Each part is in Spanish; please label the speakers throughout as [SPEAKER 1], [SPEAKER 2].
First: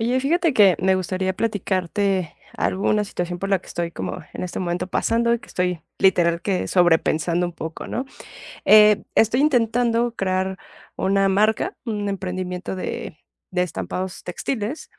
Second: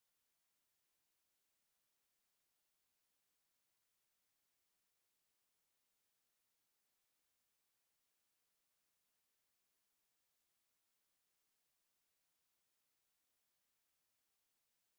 [SPEAKER 1] Oye, fíjate que me gustaría platicarte alguna situación por la que estoy como en este momento pasando y que estoy literal que sobrepensando un poco, ¿no? Estoy intentando crear una marca, un emprendimiento de estampados textiles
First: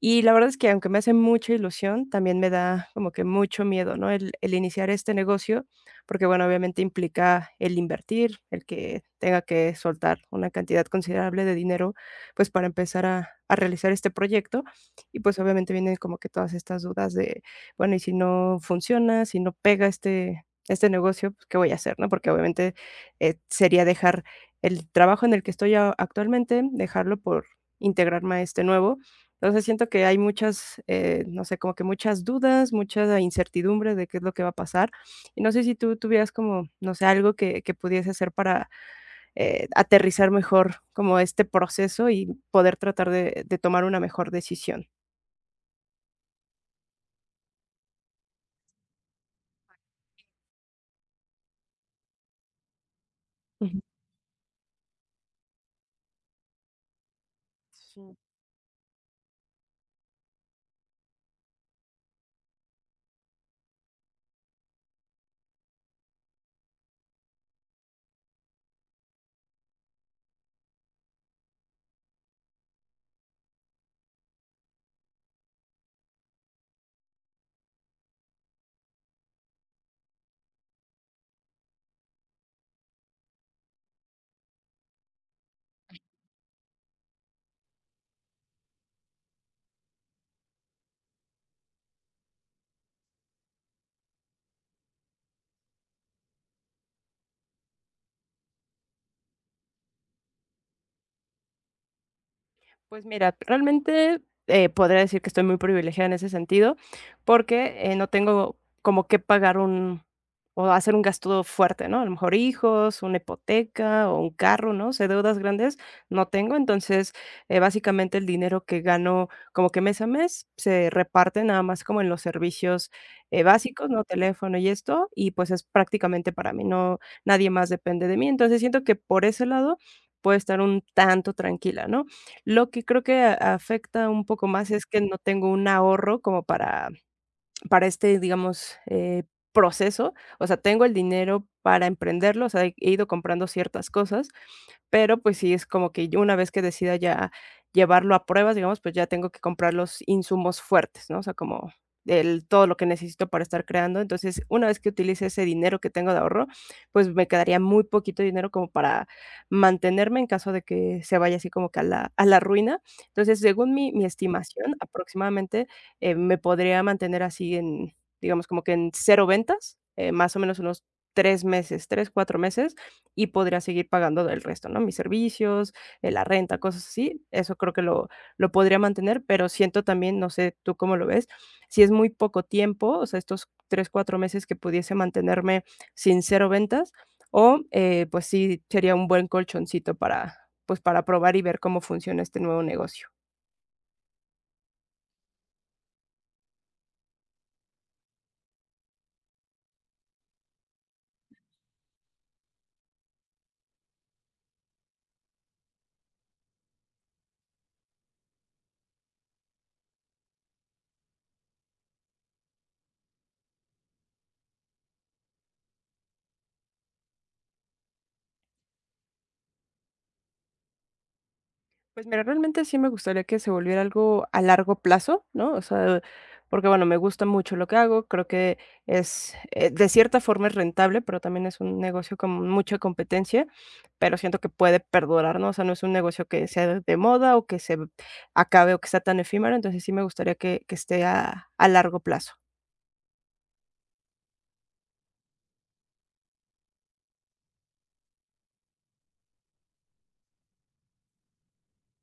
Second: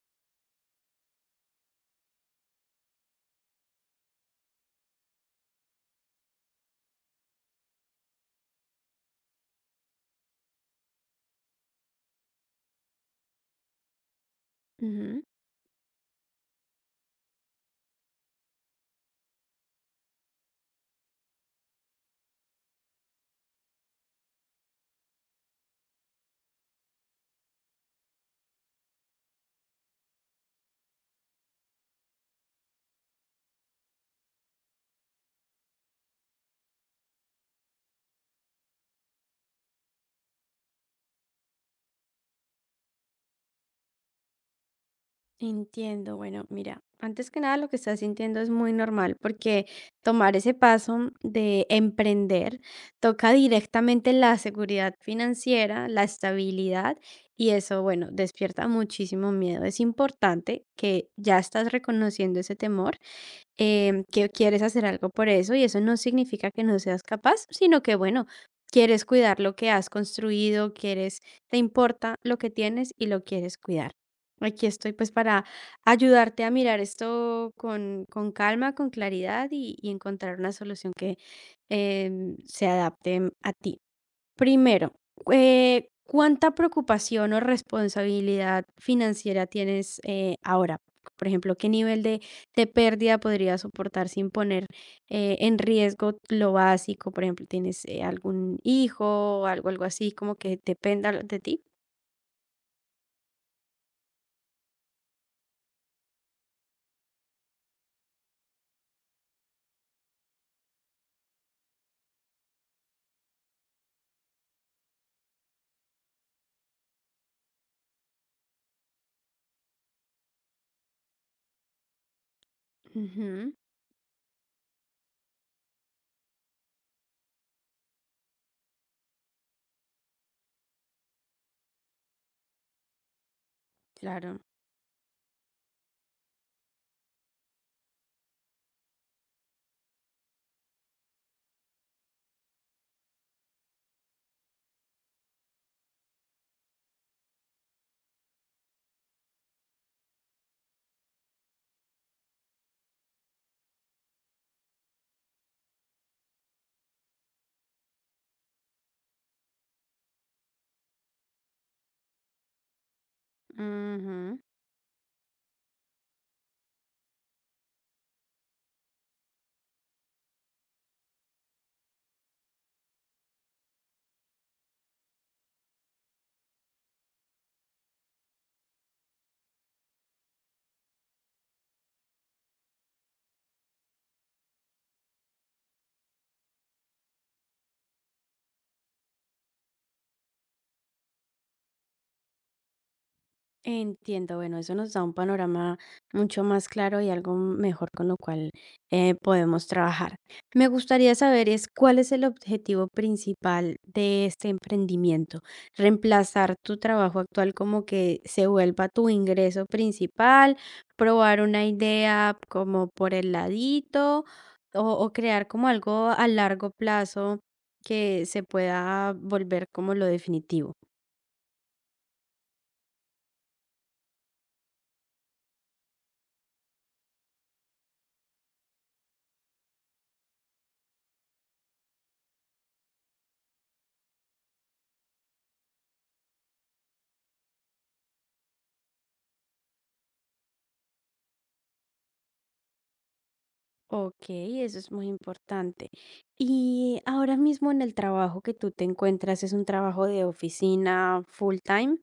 [SPEAKER 1] y la verdad es que, aunque me hace mucha ilusión, también me da como que mucho miedo, ¿no? El iniciar este negocio, porque, bueno, obviamente implica el invertir, el que tenga que soltar una cantidad considerable de dinero, pues, para empezar a realizar este proyecto. Y,
[SPEAKER 2] Ujú.
[SPEAKER 1] pues, obviamente vienen como que todas estas dudas de, bueno, ¿y si no funciona? ¿Si no pega este negocio? Pues, ¿qué voy a hacer, no? Porque obviamente, sería dejar el trabajo en el que estoy a actualmente, dejarlo por integrarme a este nuevo. Entonces, siento que hay muchas, no sé, como que muchas dudas, mucha incertidumbre de qué es lo que va a pasar. Y no sé si tú tuvieras como, no sé, algo que pudiese hacer para aterrizar mejor como este proceso y poder tratar de tomar una mejor decisión.
[SPEAKER 2] Entiendo. Bueno, mira, antes que nada lo que estás sintiendo es muy normal porque tomar ese paso de emprender toca
[SPEAKER 1] Ujú.
[SPEAKER 2] directamente la seguridad financiera, la estabilidad y eso, bueno,
[SPEAKER 1] Sí.
[SPEAKER 2] despierta muchísimo miedo. Es importante que ya estás reconociendo ese temor, que quieres hacer algo por eso y eso no significa que no seas capaz, sino que, bueno, quieres cuidar lo que has construido, quieres, te importa lo que tienes y lo quieres cuidar. Aquí estoy pues para ayudarte a mirar esto con calma, con claridad y encontrar una solución que se adapte a ti. Primero, ¿cuánta preocupación o responsabilidad financiera tienes, ahora? Por ejemplo, ¿qué nivel de pérdida podrías soportar sin poner, en riesgo lo básico? Por ejemplo, ¿tienes, algún hijo o algo, algo así como que dependa de ti?
[SPEAKER 1] Pues mira, realmente podría decir que estoy muy privilegiada en ese sentido, porque no tengo como que pagar un o hacer un gasto fuerte, ¿no? A lo mejor hijos, una hipoteca o un carro, ¿no? O sea, deudas grandes no tengo, entonces básicamente el dinero que gano como que mes a mes se reparte nada más como en los servicios
[SPEAKER 2] Ujú,
[SPEAKER 1] básicos, ¿no? Teléfono y esto, y pues es prácticamente para mí, no, nadie más depende de mí, entonces siento que por ese lado puedo estar un tanto tranquila, ¿no? Lo que creo que a afecta un
[SPEAKER 2] claro.
[SPEAKER 1] poco más es que no tengo un ahorro como para este, digamos, proceso. O sea, tengo el dinero para emprenderlo, o sea, he ido comprando ciertas cosas, pero, pues sí, es como que yo una vez que decida ya llevarlo a pruebas, digamos, pues ya tengo que comprar los insumos fuertes, ¿no? O sea, como el todo lo que necesito para estar creando. Entonces, una vez que utilice ese dinero que tengo de ahorro, pues me quedaría muy poquito dinero como para mantenerme en caso de que se vaya así como que a la ruina. Entonces, según mi estimación, aproximadamente, me podría mantener así en, digamos, como que en cero ventas, más o menos unos 3 meses, 3, 4 meses, y podría seguir pagando el resto, ¿no? Mis servicios, la renta, cosas así, eso creo que lo podría mantener, pero siento también, no sé tú cómo lo ves, si es muy poco tiempo, o sea, estos 3, 4 meses que pudiese mantenerme sin cero ventas, o pues sí sería un buen colchoncito pues para probar y ver cómo funciona este nuevo negocio.
[SPEAKER 2] Entiendo, bueno, eso nos da un panorama mucho más claro y algo mejor con lo cual, podemos trabajar. Me gustaría saber es cuál es el objetivo principal de este emprendimiento. Reemplazar tu trabajo actual como que se vuelva tu ingreso principal, probar una idea como por el ladito o crear como algo a largo plazo que se pueda volver como lo definitivo.
[SPEAKER 1] Pues mira, realmente sí me gustaría que se volviera algo a largo plazo, ¿no? O sea, porque bueno, me gusta mucho lo que hago, creo que es, de cierta forma es rentable, pero también es un negocio con mucha competencia, pero siento que puede perdurar, ¿no? O sea, no es un negocio que sea de moda o que se acabe o que sea tan efímero, entonces sí me gustaría que esté a largo plazo.
[SPEAKER 2] Ok, eso es muy importante. Y ahora mismo en el trabajo que tú te encuentras, ¿es un trabajo de oficina full time?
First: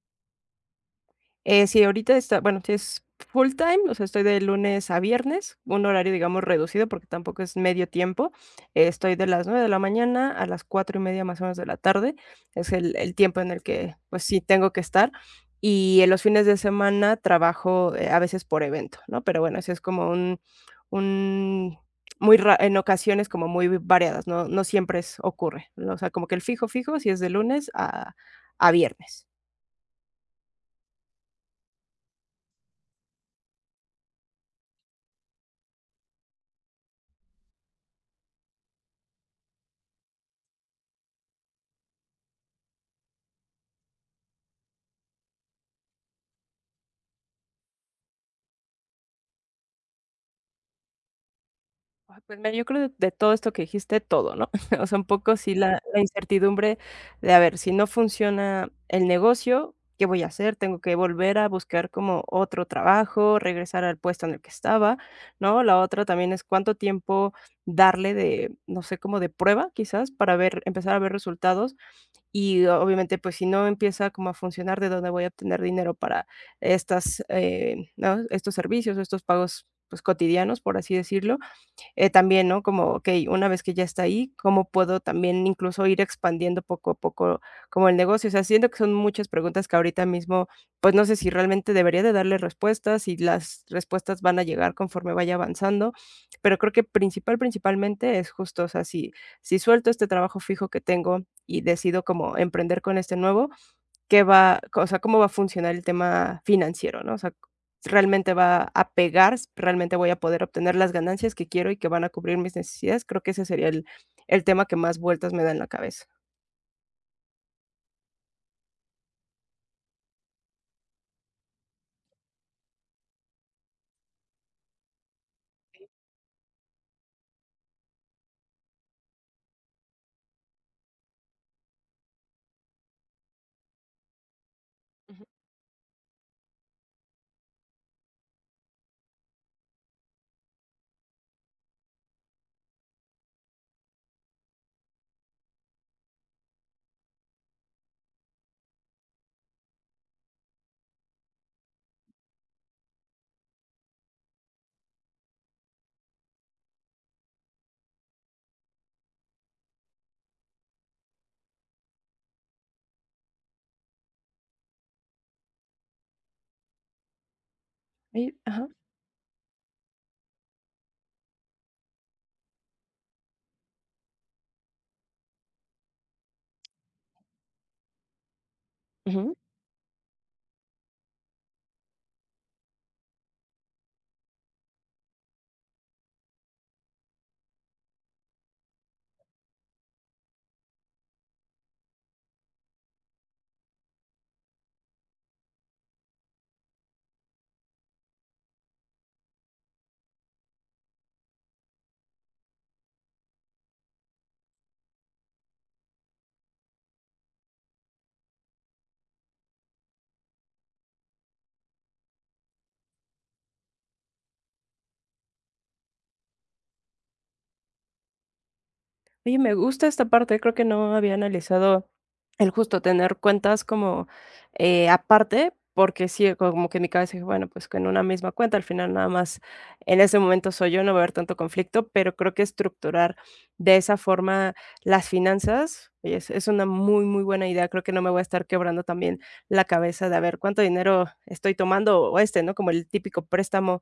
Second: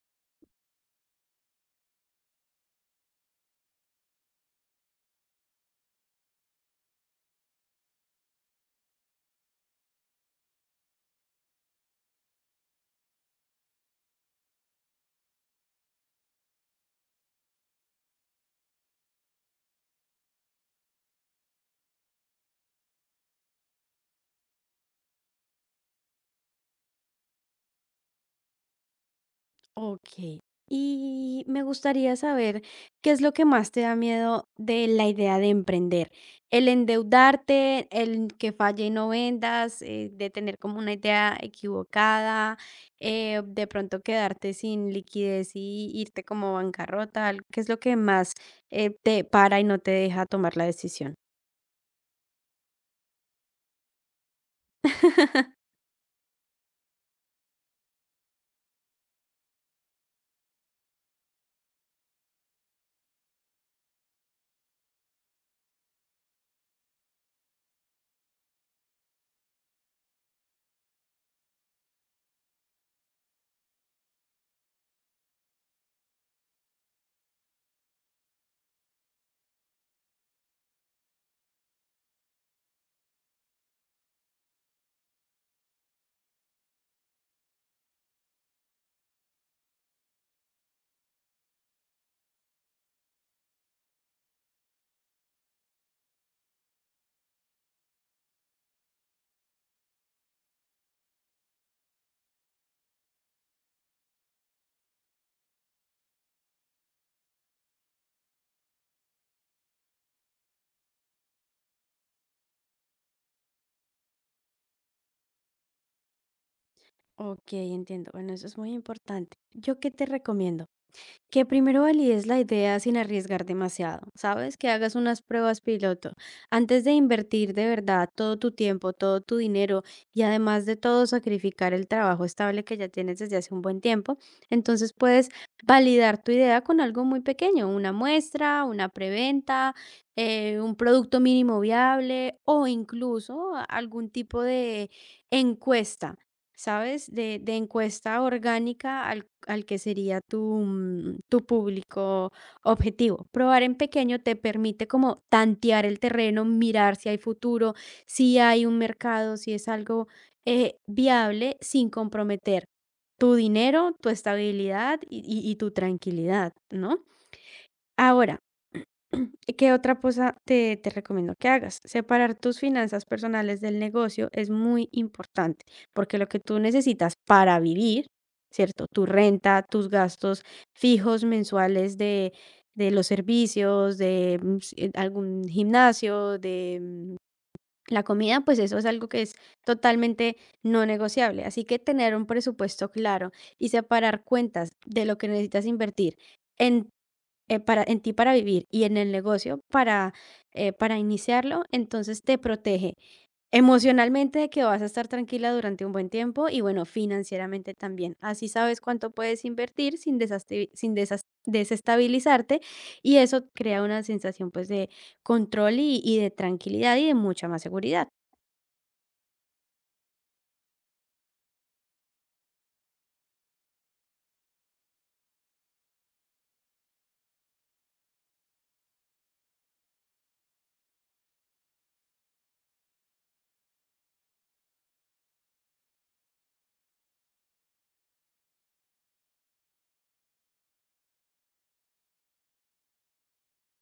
[SPEAKER 1] Sí, ahorita está bueno, sí es full time, o sea, estoy de lunes a viernes, un horario, digamos, reducido, porque tampoco es medio tiempo. Estoy de las 9 de la mañana a las 4:30, más o menos, de la tarde. Es el tiempo en el que, pues, sí tengo que estar. Y en los fines de semana trabajo, a veces por evento, ¿no? Pero bueno, eso es como un muy ra en ocasiones como muy variadas, no siempre es ocurre, ¿no? O sea, como que el fijo, fijo, sí es de lunes a viernes.
[SPEAKER 2] Ok. Y me gustaría saber qué es lo que más te da miedo de la idea de emprender. El endeudarte, el que falle y no vendas, de tener como una idea equivocada, de pronto quedarte sin liquidez y irte como bancarrota. ¿Qué es lo que más, te para y no te deja tomar la decisión?
[SPEAKER 1] Ay, pues mira, yo creo de todo esto que dijiste, todo, ¿no? O sea, un poco sí la incertidumbre de, a ver, si no funciona el negocio, ¿qué voy a hacer? Tengo que volver a buscar como otro trabajo, regresar al puesto en el que estaba, ¿no? La otra también es cuánto tiempo darle de, no sé, como de prueba, quizás, para ver empezar a ver resultados y, obviamente, pues, si no empieza como a funcionar, ¿de dónde voy a obtener dinero para estas, no? Estos servicios, estos pagos, pues, cotidianos, por así decirlo? También, ¿no? Como, okey, una vez que ya está ahí, ¿cómo puedo también incluso ir expandiendo poco a poco como el negocio? O sea, siento que son muchas preguntas que ahorita mismo, pues, no sé si realmente debería de darle respuestas, y las respuestas van a llegar conforme vaya avanzando, pero creo que principalmente es justo, o sea, si si suelto este trabajo fijo que tengo y decido como emprender con este nuevo, qué va o sea, cómo va a funcionar el tema financiero, ¿no? O sea, realmente va a pegar, realmente voy a poder obtener las ganancias que quiero y que van a cubrir mis necesidades. Creo que ese sería el tema que más vueltas me da en la cabeza.
[SPEAKER 2] Ok, entiendo. Bueno, eso es muy importante. ¿Yo qué te recomiendo? Que primero valides la idea sin arriesgar demasiado, ¿sabes? Que hagas unas pruebas piloto antes de invertir de verdad todo tu tiempo, todo tu dinero y además de todo sacrificar el trabajo estable que ya tienes desde hace un buen tiempo. Entonces puedes validar tu idea con algo muy pequeño, una muestra, una preventa, un producto mínimo viable o incluso algún tipo de encuesta, ¿sabes? De encuesta orgánica al que sería tu, mm, tu público objetivo. Probar en pequeño te permite como tantear el terreno, mirar si hay futuro, si hay un mercado, si es algo, viable sin comprometer tu dinero, tu estabilidad y tu tranquilidad, ¿no?
[SPEAKER 1] Y
[SPEAKER 2] Ahora,
[SPEAKER 1] ajá,
[SPEAKER 2] ¿qué otra cosa te recomiendo que hagas? Separar tus finanzas personales del negocio es muy importante, porque lo que tú necesitas para vivir, ¿cierto? Tu
[SPEAKER 1] ujú.
[SPEAKER 2] renta, tus gastos fijos mensuales de los servicios, de mm, algún gimnasio, de mm, la comida, pues eso es algo que es totalmente no negociable. Así que tener un presupuesto claro y separar cuentas de lo que necesitas invertir. En, en ti para vivir y en el negocio para iniciarlo, entonces te protege emocionalmente de que vas a estar tranquila durante un buen tiempo y bueno, financieramente también. Así sabes cuánto puedes invertir sin, desestabilizarte y eso crea una sensación pues de control y de tranquilidad y de mucha más seguridad.
[SPEAKER 1] Oye, me gusta esta parte, creo que no había analizado el justo tener cuentas como, aparte, porque sí, como que en mi cabeza dije, bueno, pues, con una misma cuenta, al final nada más en ese momento soy yo, no va a haber tanto conflicto, pero creo que estructurar de esa forma las finanzas, oye, es una muy, muy buena idea, creo que no me voy a estar quebrando también la cabeza de a ver cuánto dinero estoy tomando o este, ¿no? Como el típico préstamo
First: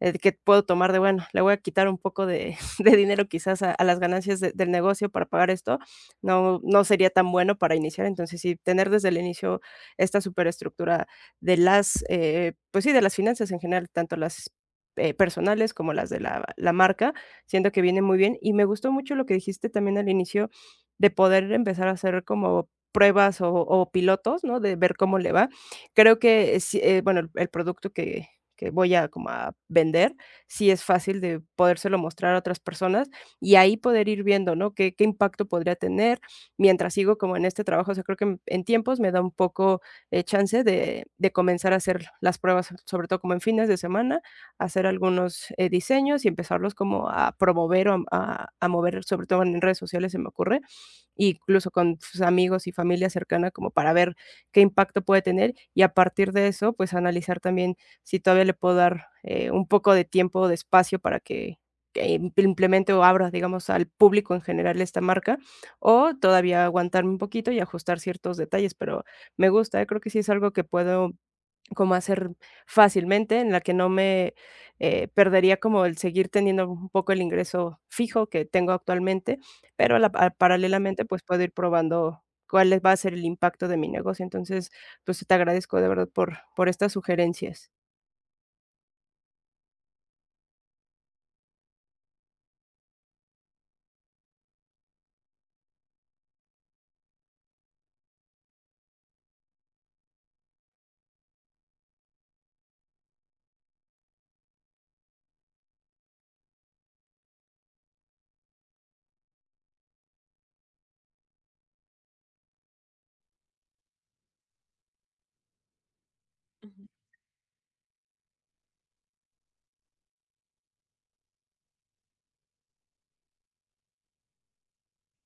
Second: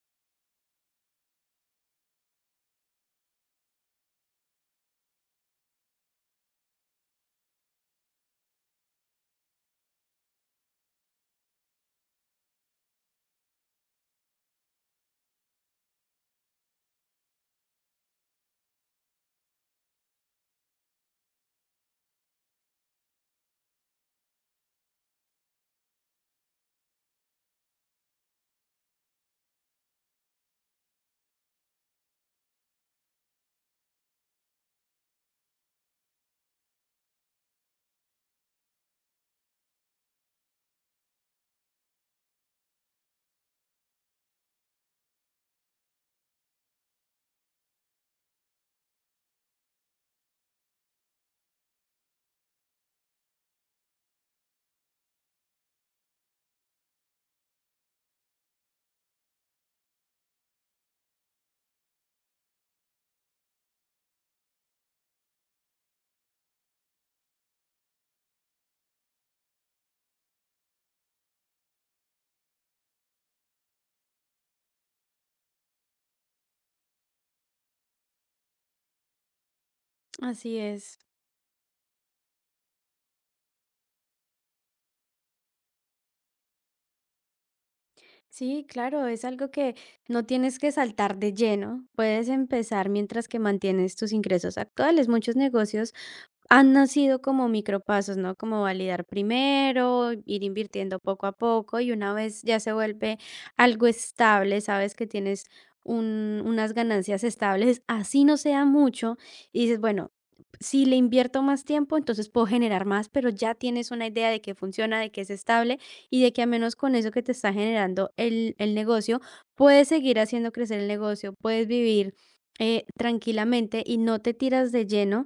[SPEAKER 1] que puedo tomar de, bueno, le voy a quitar un poco de, de dinero quizás a las ganancias del negocio para pagar esto, no, no sería tan bueno para iniciar. Entonces, sí, tener desde el inicio esta superestructura de las, pues sí, de las finanzas en general, tanto las personales como las de la marca, siento que viene muy bien. Y me gustó mucho lo que dijiste también al inicio de poder empezar a hacer como pruebas o pilotos, ¿no? De ver cómo le va. Creo que, sí, bueno, el producto que voy a como a vender, sí es fácil de podérselo mostrar a otras personas y ahí poder ir viendo, ¿no? Qué impacto podría tener mientras sigo como en este trabajo. O sea, creo que en tiempos me da un poco, chance de comenzar a hacer las pruebas, sobre todo como en fines de semana, hacer algunos, diseños y empezarlos como a promover o a mover, sobre todo en redes sociales, se me ocurre, incluso con sus amigos y familia cercana, como para ver qué impacto puede tener, y a partir de eso, pues, analizar también si todavía le puedo dar, un poco de tiempo o de espacio para que im implemente o abra, digamos, al público en general esta marca, o todavía aguantarme un poquito y ajustar ciertos detalles, pero me gusta, ¿eh? Creo que sí es algo que puedo como hacer fácilmente, en la que no me, perdería como el seguir teniendo un poco el ingreso fijo que tengo actualmente, pero a la pa
[SPEAKER 2] Así es.
[SPEAKER 1] paralelamente, pues, puedo ir probando cuál va a ser el impacto de mi negocio. Entonces, pues, te agradezco de verdad por estas sugerencias.
[SPEAKER 2] Sí, claro, es algo que no tienes que saltar de lleno. Puedes empezar mientras que mantienes tus ingresos actuales. Muchos negocios han nacido como micropasos, ¿no? Como validar primero, ir invirtiendo poco a poco y una vez ya se vuelve algo estable, sabes que tienes unas ganancias estables, así no sea mucho, y dices, bueno, si le invierto más tiempo, entonces puedo generar más, pero ya tienes una idea de que funciona, de que es estable y de que al menos con eso que te está generando el negocio, puedes seguir haciendo crecer el negocio, puedes vivir, tranquilamente y no te tiras de lleno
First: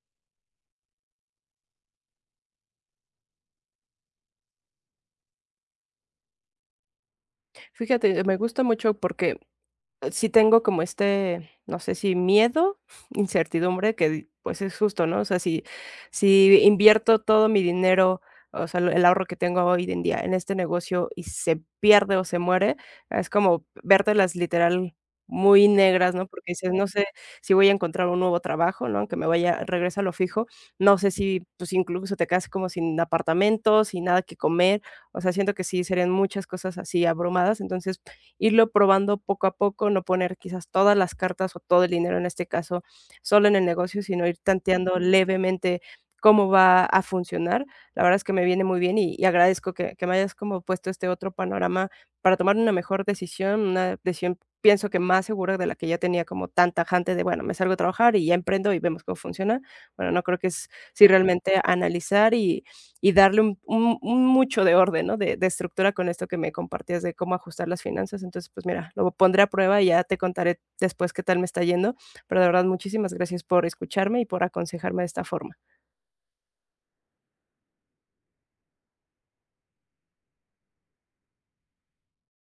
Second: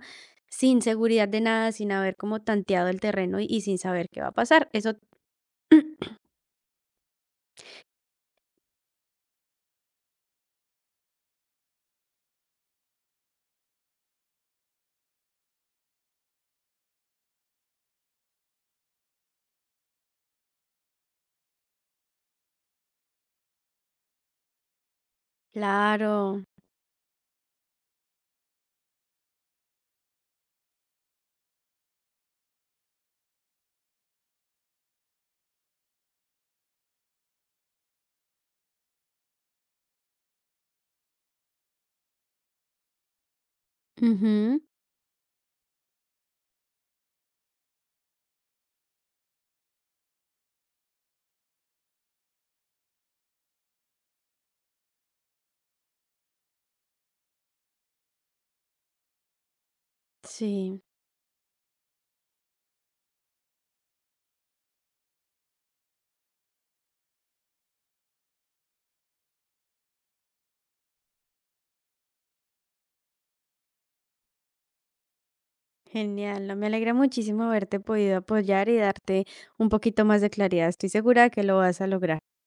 [SPEAKER 2] sin seguridad de nada, sin haber como tanteado el terreno y sin saber qué va a pasar. Eso,
[SPEAKER 1] Fíjate, me gusta mucho porque sí tengo como este, no sé si miedo, incertidumbre, que di pues es justo, ¿no? O sea, si si invierto todo mi dinero, o sea, el ahorro que tengo hoy en día en este negocio y se pierde o se muere, es como vértelas literal muy negras, ¿no?
[SPEAKER 2] claro.
[SPEAKER 1] Porque dices: "No sé si voy a encontrar un nuevo trabajo", ¿no? Aunque me vaya regresa a lo fijo, no sé si, pues, incluso te quedas como sin apartamento, sin nada que comer, o sea, siento que sí serían muchas cosas así abrumadas, entonces irlo probando poco a poco, no poner quizás todas las cartas o todo el dinero, en este caso, solo en el negocio, sino ir
[SPEAKER 2] Ujú.
[SPEAKER 1] tanteando levemente cómo va a funcionar. La verdad es que me viene muy bien y agradezco que me hayas como puesto este otro panorama para tomar una mejor decisión, una decisión pienso que más segura de la que ya tenía como tan tajante de, bueno, me salgo a trabajar y ya emprendo y vemos cómo funciona. Bueno, no creo que es
[SPEAKER 2] Sí,
[SPEAKER 1] si realmente analizar y darle un mucho de orden, ¿no? De estructura con esto que me compartías de cómo ajustar las finanzas. Entonces, pues mira, lo pondré a prueba y ya te contaré después qué tal me está yendo, pero de verdad, muchísimas gracias por escucharme y por aconsejarme de esta forma.
[SPEAKER 2] genial. No, me alegra muchísimo haberte podido apoyar y darte un poquito más de claridad. Estoy segura que lo vas a lograr.